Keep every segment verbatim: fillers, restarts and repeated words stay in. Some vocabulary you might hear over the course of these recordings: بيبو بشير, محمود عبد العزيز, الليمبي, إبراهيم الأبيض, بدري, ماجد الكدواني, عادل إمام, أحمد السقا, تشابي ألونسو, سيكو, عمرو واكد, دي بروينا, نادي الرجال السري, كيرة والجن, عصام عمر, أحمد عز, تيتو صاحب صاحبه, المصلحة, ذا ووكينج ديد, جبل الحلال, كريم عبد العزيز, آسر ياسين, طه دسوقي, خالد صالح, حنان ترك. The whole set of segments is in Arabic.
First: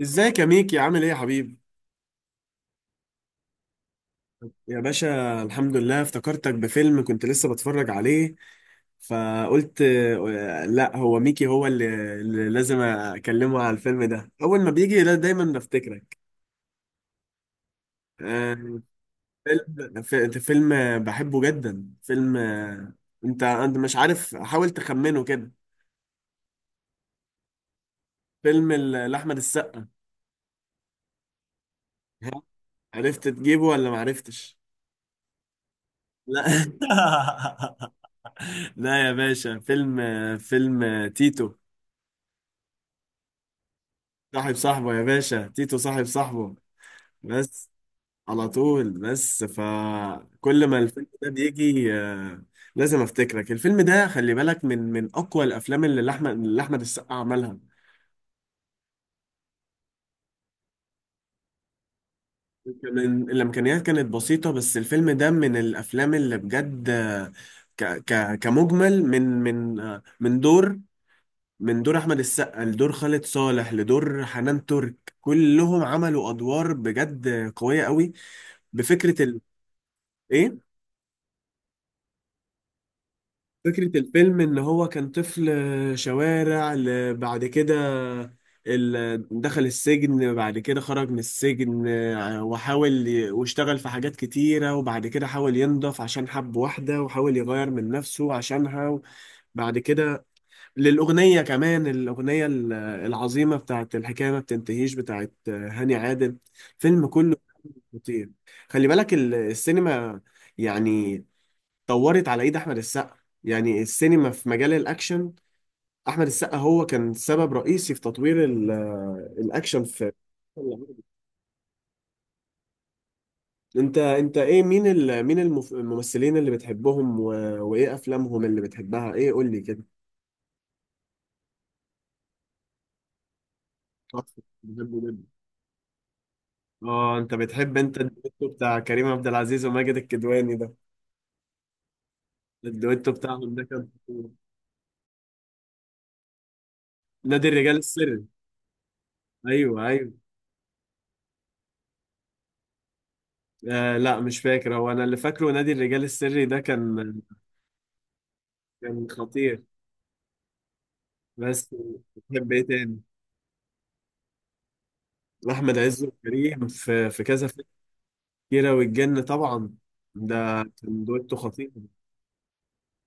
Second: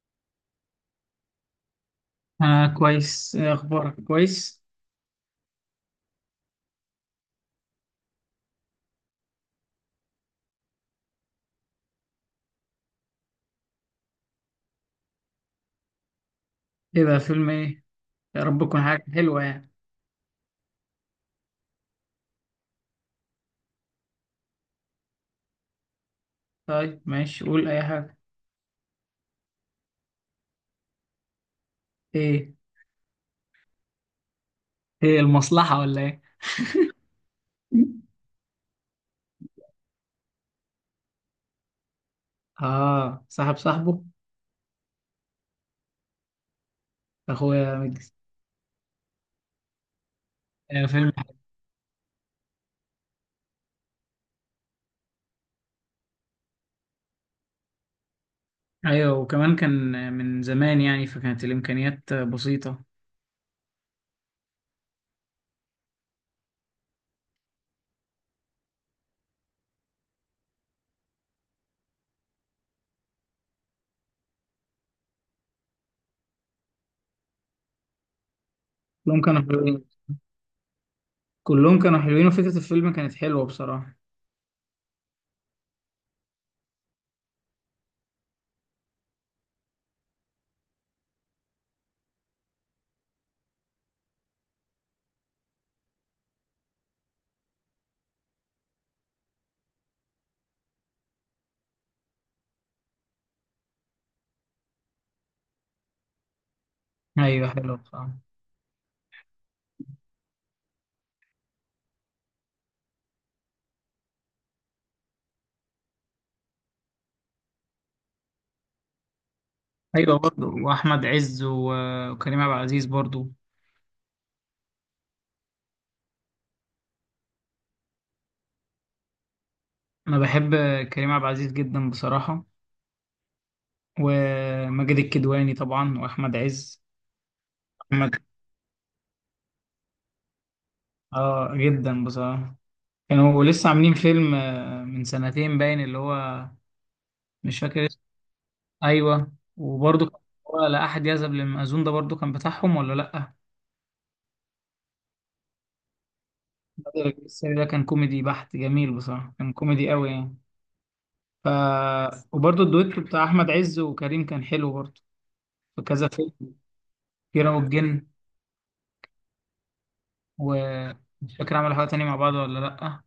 ازيك يا ميكي، عامل ايه يا حبيبي؟ آه، كويس. إيه أخبارك؟ كويس. يا باشا، الحمد لله. افتكرتك بفيلم كنت لسه بتفرج عليه. فقلت آه، لا، هو ميكي هو اللي, اللي لازم اكلمه على الفيلم ده اول ما بيجي. لا، دايما بفتكرك. إيه ده؟ فيلم إيه؟ يا رب آه، تكون حاجة حلوة يعني. فيلم ف- فيلم بحبه جدا. فيلم آه، انت انت مش عارف، حاول تخمنه كده. طيب، ماشي، قول أي حاجة. فيلم ال- لاحمد السقا. ها؟ إيه عرفت تجيبه ولا ما عرفتش؟ إيه المصلحة ولا إيه؟ لا. لا يا باشا، فيلم فيلم تيتو. آه، صاحب صاحبه. صاحب صاحبه يا باشا، تيتو صاحب صاحبه. بس أخويا مجلس. على طول. بس فكل ما آه، الفيلم فيلم. ده بيجي آه، لازم افتكرك. الفيلم ده، خلي بالك، من من اقوى الافلام اللي احمد اللي احمد السقا عملها. أيوة، وكمان كان من زمان يعني، فكانت الإمكانيات بسيطة. كمان الامكانيات كانت بسيطه، بس الفيلم ده من الافلام اللي بجد آه، ك ك كمجمل من من آه، من دور من دور احمد السقا لدور خالد صالح لدور حنان ترك. كلهم عملوا ادوار بجد قويه قوي. بفكره كلهم كانوا ال... حلوين. ايه، كلهم كانوا حلوين وفكرة الفيلم كانت حلوة بصراحة. فكرة الفيلم إن هو كان طفل شوارع، ل- بعد كده ال- دخل السجن. بعد كده خرج من السجن آه، وحاول ي- واشتغل في حاجات كتيرة، وبعد كده حاول ينضف عشان حب واحدة، وحاول يغير من نفسه عشانها. بعد كده للأغنية كمان، الأغنية ال- العظيمة بتاعت الحكاية ما بتنتهيش بتاعت هاني عادل. فيلم كله أيوة، حلوة بصراحة. خطير. خلي بالك ال- السينما يعني طورت على ايد احمد السقا. يعني السينما في مجال الاكشن، احمد السقا هو كان سبب رئيسي في تطوير ال- آه، الاكشن في. أيوة برضه، وأحمد عز و- وكريم عبد العزيز برضه. انت انت ايه، مين ال... مين المف- الممثلين اللي بتحبهم و... وايه افلامهم اللي بتحبها؟ ايه، قول لي كده. أنا بحب كريم عبد العزيز جدا بصراحة، تحفة، وماجد بحبه جدا. الكدواني طبعا واحمد عز. اه، انت بتحب انت محمد. الدويتو بتاع كريم عبد العزيز وماجد الكدواني ده. اه، جدا بصراحه. الدويتو كانوا بتاعهم ده لسه كان عاملين خطير. فيلم آه، من سنتين باين، اللي هو نادي مش الرجال فاكر اسمه. السري. ايوه، ايوه، وبرضه ايوه. كان، هو لا احد يذهب للمأذون ده برضه كان بتاعهم ولا لا؟ آه، لا مش فاكر، هو انا اللي فاكره نادي الرجال السري ده بدر كان. الجسري ده كان كوميدي بحت، جميل كان بصراحه، كان خطير. كوميدي قوي يعني. ف بس. بتحب وبرضه ايه تاني؟ الدويتو بتاع احمد عز وكريم كان حلو برضه. لأحمد في عز كذا فيلم. وكريم في في كذا كيرة فيلم. والجن. كيرة والجن طبعا، ده كان دويتو ومش فاكر خطير. عملوا حاجه تانية مع بعض ولا لا.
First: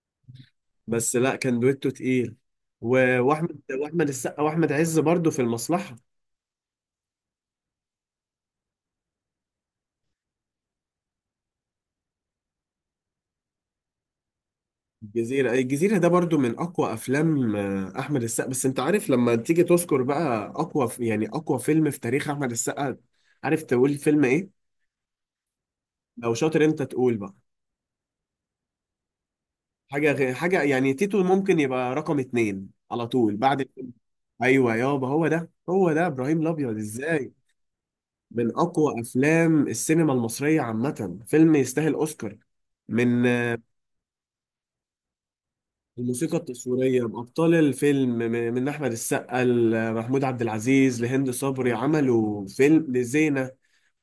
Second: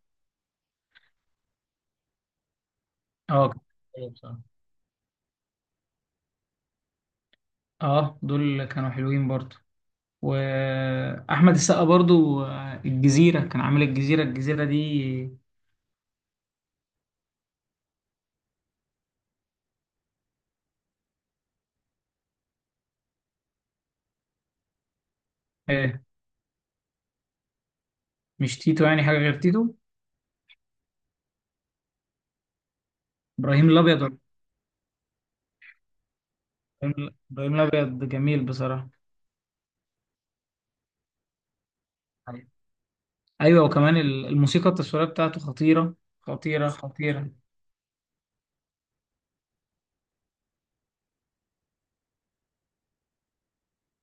بس لا، كان دويتو تقيل. و- اه، كان واحمد واحمد حلو السقا بصراحه. واحمد عز برضو في المصلحة. اه، دول كانوا حلوين برضه. واحمد السقا برضو آه، الجزيره، كان عامل الجزيره الجزيره دي. الجزيرة الجزيرة ده برضو من أقوى أفلام آه، أحمد السقا، بس أنت عارف لما تيجي تذكر بقى أقوى، ف- يعني أقوى فيلم في تاريخ أحمد السقا. عارف تقول فيلم إيه؟ آه، لو شاطر أنت تقول بقى. مش تيتو يعني، حاجه غير تيتو. حاجة غير حاجة، يعني تيتو ممكن يبقى رقم اتنين على طول ابراهيم بعد. الابيض ولا- ايوه يابا، هو ده هو ده ابراهيم الابيض ابراهيم ازاي. إبراهيم الابيض جميل من بصراحه. اقوى افلام السينما المصريه عامه، فيلم يستاهل اوسكار. من آه، ايوه، وكمان ال- الموسيقى التصويريه بتاعته خطيره. الموسيقى خطيره التصويريه خطيره بابطال الفيلم م- من احمد السقا لمحمود عبد العزيز لهند صبري، عملوا فيلم لزينه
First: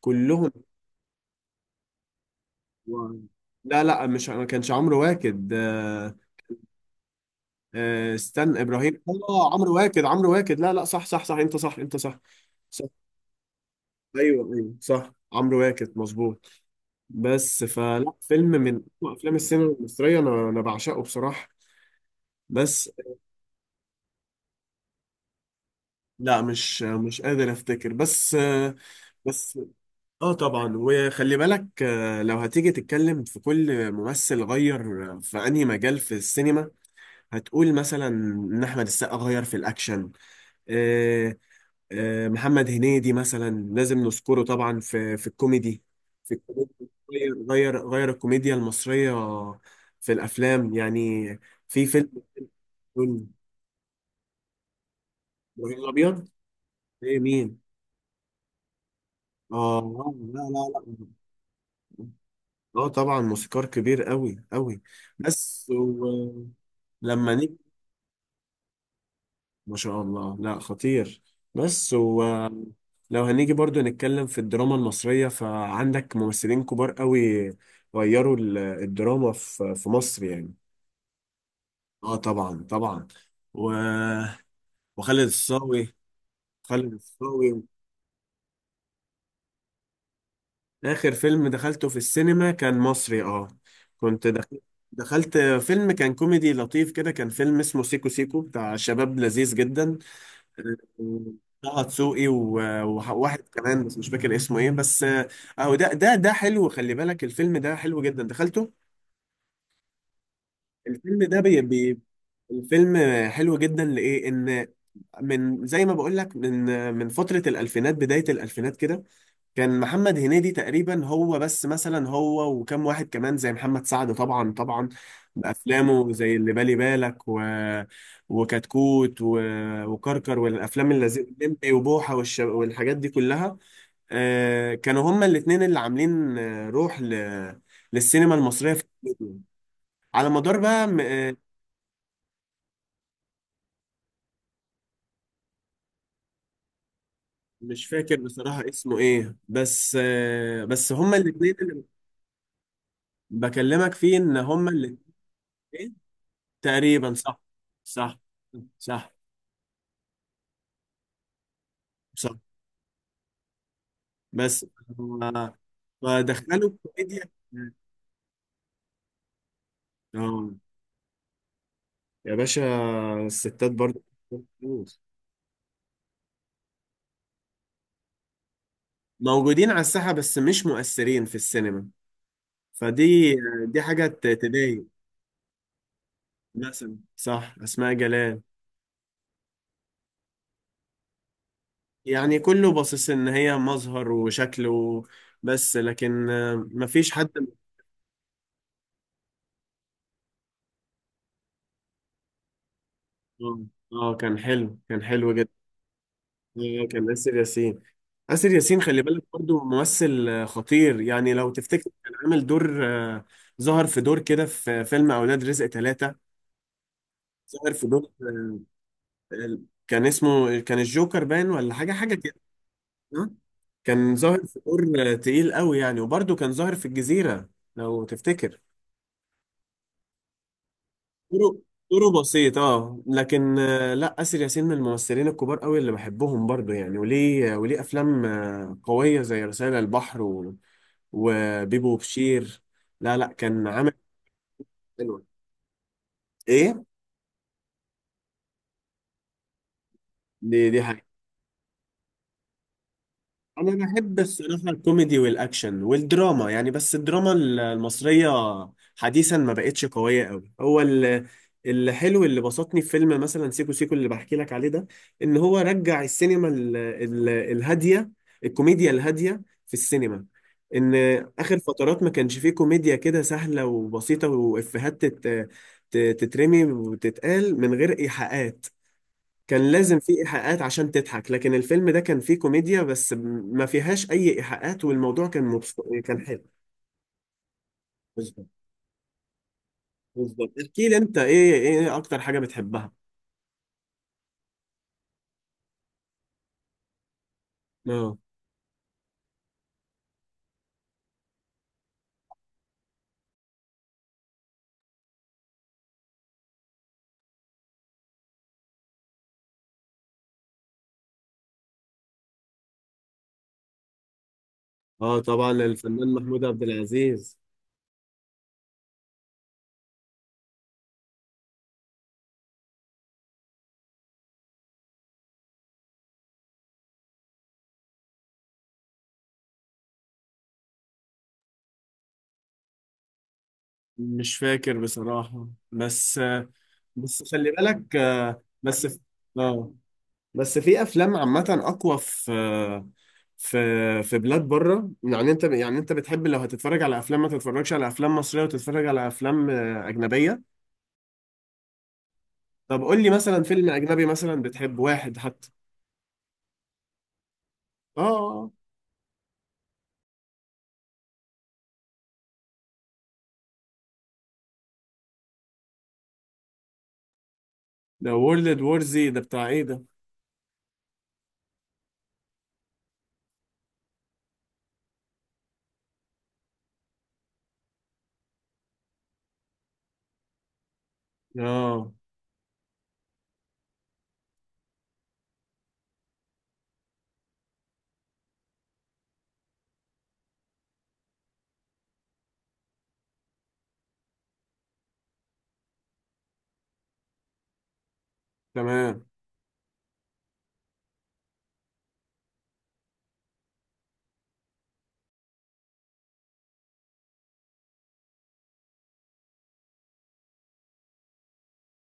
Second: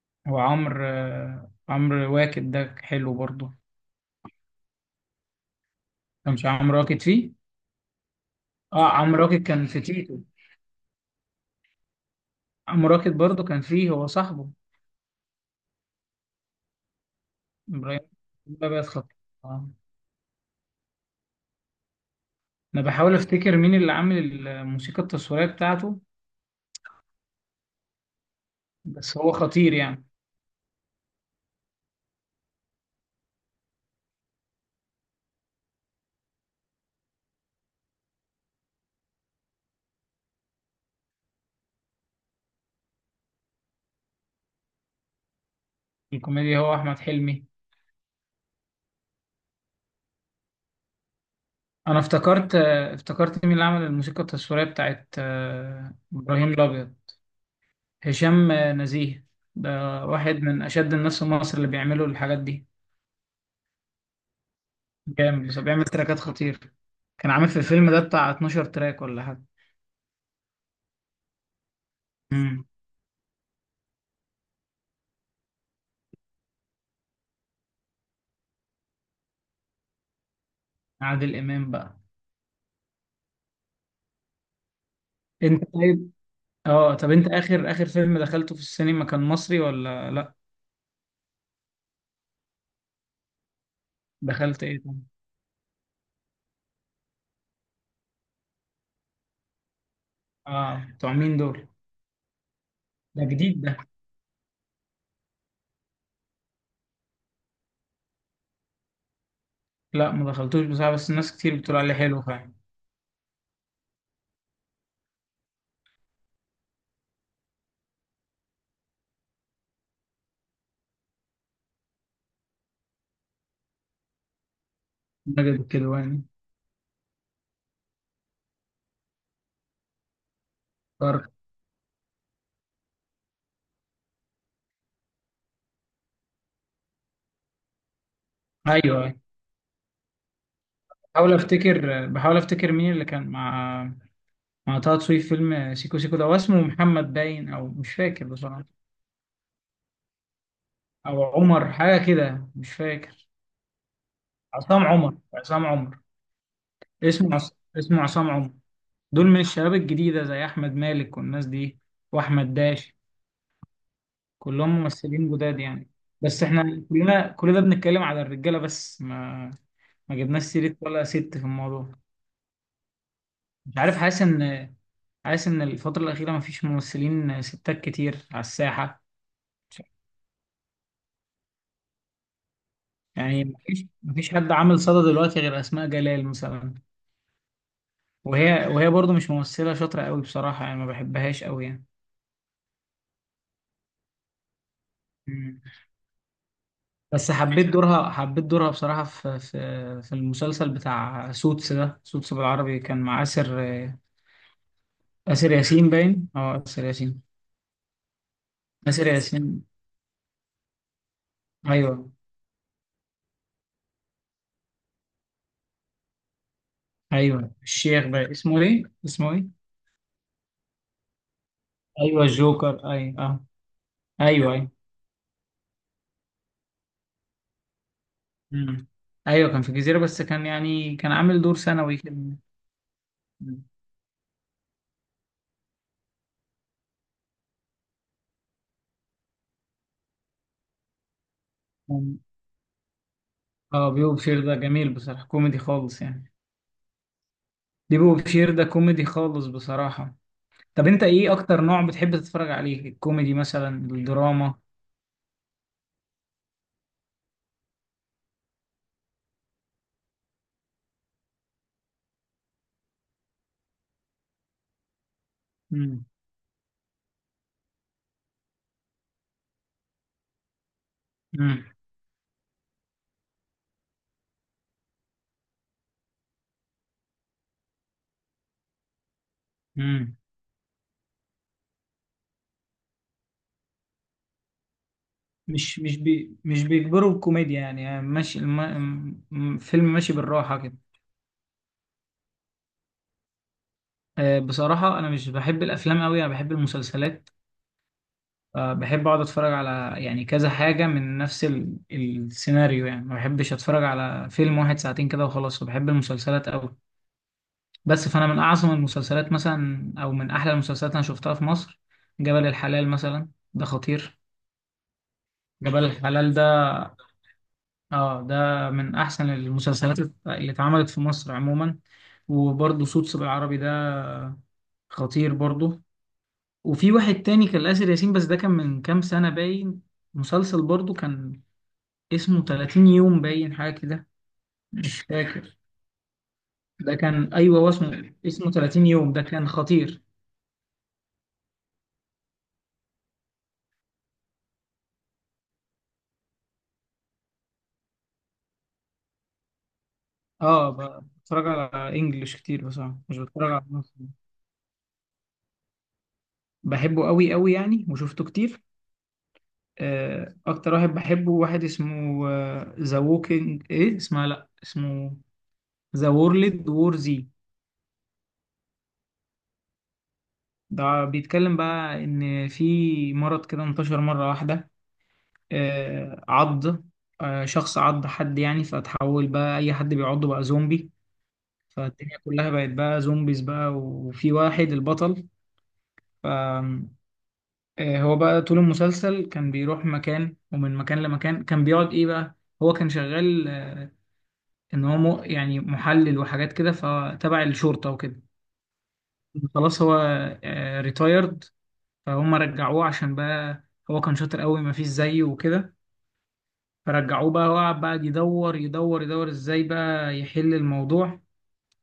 كلهم. وعمرو آه، عمرو واكد ده حلو و- برضو. لا، لا، مش ما كانش عمرو واكد. آه، كانش عمرو واكد فيه؟ آه، استنى اه، ابراهيم. عمرو واكد اه، كان عمرو في واكد، تيتو. عمرو واكد، لا، لا، صح، صح، صح، انت صح، انت صح. صح، عمرو واكد برضو كان فيه، هو صاحبه. ايوه، ايوه، صح عمرو واكد مظبوط. بس، ابراهيم فلا فيلم من الابيض أقوى خطير. افلام السينما آه. المصريه، انا انا بعشقه بصراحه. انا بس. بحاول افتكر مين اللي عامل الموسيقى التصويريه بتاعته. لا، مش مش قادر افتكر. بس. بس هو بس خطير يعني. اه طبعا، وخلي بالك آه، لو هتيجي تتكلم في كل ممثل غير في انهي مجال في السينما، هتقول مثلا ان احمد السقا غير في الاكشن. آه، آه، محمد هنيدي مثلا لازم نذكره طبعا في في الكوميدي. في الكوميديا الكوميدي. هو احمد غير حلمي. غير غير الكوميديا المصريه في الافلام يعني، في انا فيلم. افتكرت، آه، قول، افتكرت مين اللي عمل الموسيقى التصويريه بتاعت ابراهيم آه، الابيض. ابراهيم الابيض. ايه، مين؟ هشام آه، نزيه. اه، ده آه، واحد لا، لا. من لا اشد الناس في مصر اللي بيعملوا الحاجات دي. اه طبعا، موسيقار كبير قوي قوي. جامد، بس بس بيعمل هو تراكات خطير. كان لما عامل في نيجي. الفيلم ده بتاع اتناشر تراك ولا حاجه. ما شاء الله، لا، خطير. بس هو، امم لو هنيجي برضو نتكلم في الدراما المصرية، فعندك ممثلين كبار قوي غيروا ال- الدراما في في مصر يعني. عادل امام بقى. اه طبعا طبعا. و... وخالد انت الصاوي. طيب. خالد اه طب، انت الصاوي. اخر اخر فيلم دخلته في السينما كان مصري ولا لا؟ آخر فيلم دخلته في السينما كان مصري، اه. كنت دخلت. دخلت ايه ده؟ دخلت فيلم كان كوميدي لطيف كده، كان فيلم اسمه سيكو سيكو بتاع شباب لذيذ جدا. آه، اه، بتوع مين دول؟ طه دسوقي و- ده وواحد جديد. كمان، بس مش فاكر اسمه ايه. بس اهو ده ده ده حلو، خلي بالك الفيلم ده حلو جدا، دخلته. لا، ما دخلتوش بصراحة، بس الفيلم الناس ده كتير بي بتقول عليه بي حلو فعلا. الفيلم حلو جدا لإيه؟ إن، من زي ما بقول لك، من من فترة الألفينات، بداية الألفينات كده، كان محمد هنيدي تقريبا هو بس مثلا، هو وكم واحد كمان زي محمد سعد، طبعا طبعا، ماجد بأفلامه الكدواني. زي اللي بالي بالك، و... وكتكوت، و... وكركر والأفلام اللذيذة طارق. الليمبي وبوحة والش... والحاجات دي كلها. آه كانوا هما الاتنين اللي عاملين آه، روح ل... للسينما المصرية ايوه، في أيوة. الفيديو. على مدار بقى. م... بحاول آه، افتكر بحاول افتكر مين اللي كان مع مع طه دسوقي في فيلم سيكو سيكو ده. هو اسمه محمد باين، او مش مش فاكر فاكر بصراحة. بصراحة اسمه ايه. بس آه بس هما او الاتنين عمر، اللي حاجة كده، مش فاكر. بكلمك فيه ان هما عصام الاتنين عمر، عصام عمر. تقريبا اسمه صح. عص... اسمه صح، عصام عمر. صح، دول من الشباب الجديدة، زي احمد مالك والناس دي، صح. واحمد داش. بس كلهم ممثلين هو- جداد يعني. بس فدخلوا احنا الكوميديا. كلنا كل ده بنتكلم على الرجالة بس، ما ما جبناش اه سيرة ولا ست في الموضوع. يا باشا، الستات مش عارف، برضه حاسس ان حاسس ان الفترة الأخيرة مفيش ممثلين ستات كتير على الساحة. موجودين على الساحة، بس مش مؤثرين في السينما. فدي، يعني دي مفيش حاجة ت- مفيش حد عامل تضايق. صدى دلوقتي غير أسماء جلال مثلا. مثلا صح، أسماء جلال. وهي وهي برضو مش ممثلة شاطرة قوي بصراحة يعني، ما بحبهاش قوي يعني. يعني كله باصص إن هي مظهر وشكله. مم. بس لكن آه، مفيش حد. بس حبيت دورها، حبيت دورها بصراحة، في في في المسلسل بتاع سوتس ده. سوتس بالعربي كان مع آسر. اه، آه، كان حلو، كان حلو آسر جدا. ياسين باين، اه، آسر آه، كان ياسين. آسر ياسين. آسر ياسين، خلي آسر بالك ياسين. برضو ممثل آه، خطير يعني، لو تفتكر ايوه، كان عامل دور آه، ظهر في دور كده في فيلم أولاد رزق ثلاثة. ايوه. ظهر في الشيخ، دور باين اسمه آه، ايه، اسمه ايه ال- كان اسمه، كان الجوكر باين ولا حاجة حاجة ايوه، كده. الجوكر، ايوه آه؟ اه. كان ظاهر ايوه، في ايوه. دور آه، تقيل قوي يعني، وبرضو كان ظاهر في الجزيرة لو تفتكر. مم. ايوه، كان في الجزيره، بس كان يعني كان عامل دور دوره ثانوي دوره كان. بسيط، اه لكن آه، لا آسر ياسين من الممثلين الكبار قوي اللي بحبهم برضو يعني، وليه وليه أفلام آه، قوية زي رسائل البحر وبيبو كان- بشير. لا، لا، كان اه، عامل بيبو بشير ده جميل حلو. بصراحه، كوميدي خالص يعني. ايه، بيبو بشير ده كوميدي خالص بصراحه. دي دي طب انت حاجة. ايه اكتر نوع بتحب تتفرج عليه؟ الكوميدي مثلا، انا بحب الدراما؟ الصراحه الكوميدي والاكشن والدراما يعني، بس الدراما ال- المصريه حديثا ما بقتش قويه قوي. هو ال- الحلو اللي بسطني في فيلم مثلا سيكو سيكو اللي بحكي لك عليه ده، ان هو رجع مم. السينما ال ال الهاديه. الكوميديا الهاديه في السينما. ان اخر مم. فترات ما كانش فيه كوميديا كده سهله وبسيطه، وافيهات تت- ت- تترمي وتتقال من غير ايحاءات. كان لازم مم. في إيحاءات عشان تضحك، لكن الفيلم ده كان فيه كوميديا بس، م- ما فيهاش أي إيحاءات، والموضوع كان مش مبس... مش كان بي حلو. مش بيجبروا الكوميديا يعني، يعني ماشي بالظبط. الم... م- فيلم ماشي بالظبط، بالراحه كده. احكي لي أنت، إيه إيه أكتر حاجة بتحبها؟ آه، بصراحة أنا مش بحب الأفلام أوي، أنا بحب المسلسلات. آه. آه، بحب اقعد اتفرج على يعني كذا حاجة من نفس ال- السيناريو يعني، ما بحبش اتفرج على فيلم واحد ساعتين كده وخلاص، وبحب المسلسلات قوي. بس فانا من اعظم المسلسلات مثلا، او من احلى المسلسلات انا شفتها في مصر، جبل الحلال مثلا، ده خطير. آه طبعا، جبل الفنان الحلال ده، محمود عبد العزيز. اه، ده من احسن المسلسلات اللي اتعملت في مصر عموما. وبرضه صوت بالعربي ده خطير برضه. وفي واحد تاني كان آسر ياسين، بس ده كان من كام سنة باين، مسلسل برضه كان اسمه تلاتين يوم باين، حاجة كده. مش فاكر مش بصراحة، فاكر. بس. ده بس كان، خلي أيوه، هو بالك اسمه آه، اسمه ثلاثين بس. يوم، ده كان آه خطير. بس في افلام عامه اقوى في في في بلاد بره. يعني انت، يعني انت بتحب لو هتتفرج على افلام، ما تتفرجش على افلام مصريه وتتفرج على افلام آه، اجنبيه. اه، ب- بتفرج على انجلش كتير طب بصراحة، قول لي مش مثلا بتفرج على فيلم اجنبي، مصري. مثلا بتحب واحد حتى. بحبه قوي قوي يعني، اه وشفته آه. كتير. آه، أكتر واحد بحبه، واحد اسمه ذا ووكينج، إيه اسمها، لأ اسمه ذا وورلد وور زي. ده وورلد وور زي ده بتاع ايه ده؟ ده بيتكلم بقى إن في مرض كده انتشر مرة واحدة. آه، عض آه، شخص عض حد يعني، فتحول بقى أي حد بيعضه بقى زومبي. اه، فالدنيا كلها بقت بقى زومبيز، بقى وفي واحد البطل. ف آه، هو بقى طول المسلسل كان بيروح مكان، ومن مكان لمكان كان بيقعد ايه بقى. هو كان شغال، آه، ان هو م- يعني محلل وحاجات كده، فتبع الشرطة وكده. تمام. خلاص هو ريتايرد، فهم رجعوه عشان بقى هو كان شاطر قوي مفيش زيه وكده. فرجعوه بقى، وقعد بقى يدور يدور يدور ازاي بقى يحل الموضوع.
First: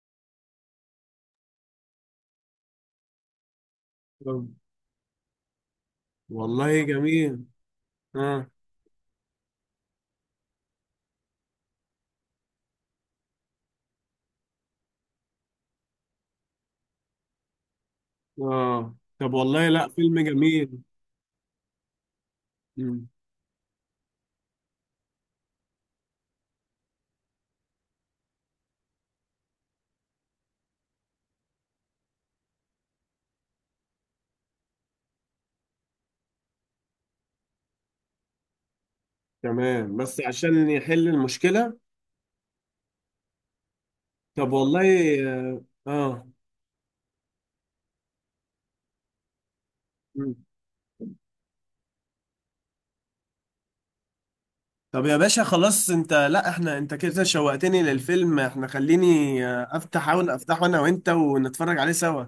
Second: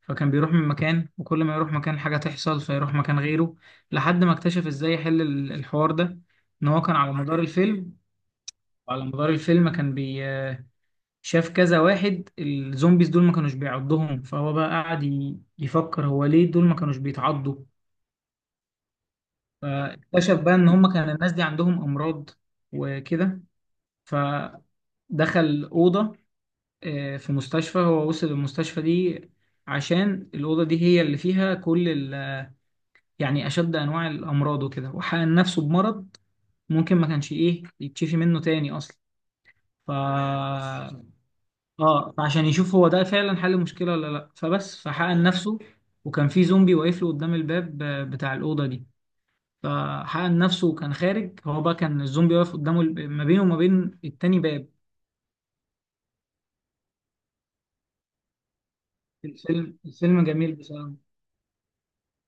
فكان بيروح من مكان، وكل ما يروح مكان حاجة تحصل فيروح مكان غيره، لحد ما طب اكتشف ازاي يحل ال- الحوار ده. ان هو والله كان على مدار جميل. الفيلم، اه، وعلى مدار الفيلم كان بي شاف كذا واحد الزومبيز دول ما كانوش بيعضهم. فهو بقى قعد ي- يفكر هو ليه دول ما كانوش بيتعضوا. اه، طب والله، لا فيلم فاكتشف بقى ان جميل. هما كان الناس دي عندهم امراض مم. وكده. فدخل أوضة آه، في مستشفى. هو وصل المستشفى دي عشان الأوضة دي هي اللي فيها كل يعني أشد أنواع الأمراض وكده، وحقن نفسه بمرض ممكن ما كانش إيه يتشفي منه تاني أصلا. ف تمام، بس عشان يحل المشكله. آه فعشان يشوف هو ده فعلا حل المشكلة ولا لأ، طب فبس والله. فحقن نفسه. وكان اه في زومبي واقف له قدام الباب آه، بتاع الأوضة دي. آه. فحقن نفسه وكان خارج، هو بقى كان الزومبي واقف قدامه، الب- ما بينه وما بين التاني باب. طب يا باشا، خلاص انت، لا احنا، انت كده شوقتني للفيلم، احنا، خليني آه، الفيلم افتح، الفيلم احاول جميل افتحه انا بصراحة. وانت ونتفرج عليه سوا،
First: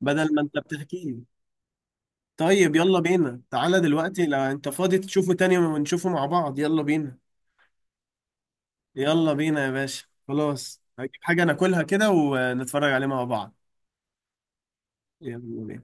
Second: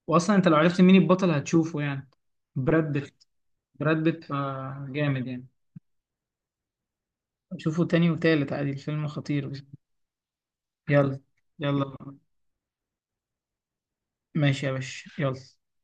بدل وأصلا ما أنت انت لو عرفت مين بتحكي لي. البطل هتشوفه يعني. طيب، براد يلا بيت. بينا تعالى براد دلوقتي بيت، لو انت آه، فاضي جامد تشوفه يعني. تاني ونشوفه مع بعض. يلا بينا. شوفوا تاني وتالت عادي، الفيلم يلا خطير. بينا يا باشا، خلاص هجيب يلا. حاجة ناكلها يلا. كده ونتفرج عليه مع بعض. ماشي يا باشا، يلا يلا. بينا.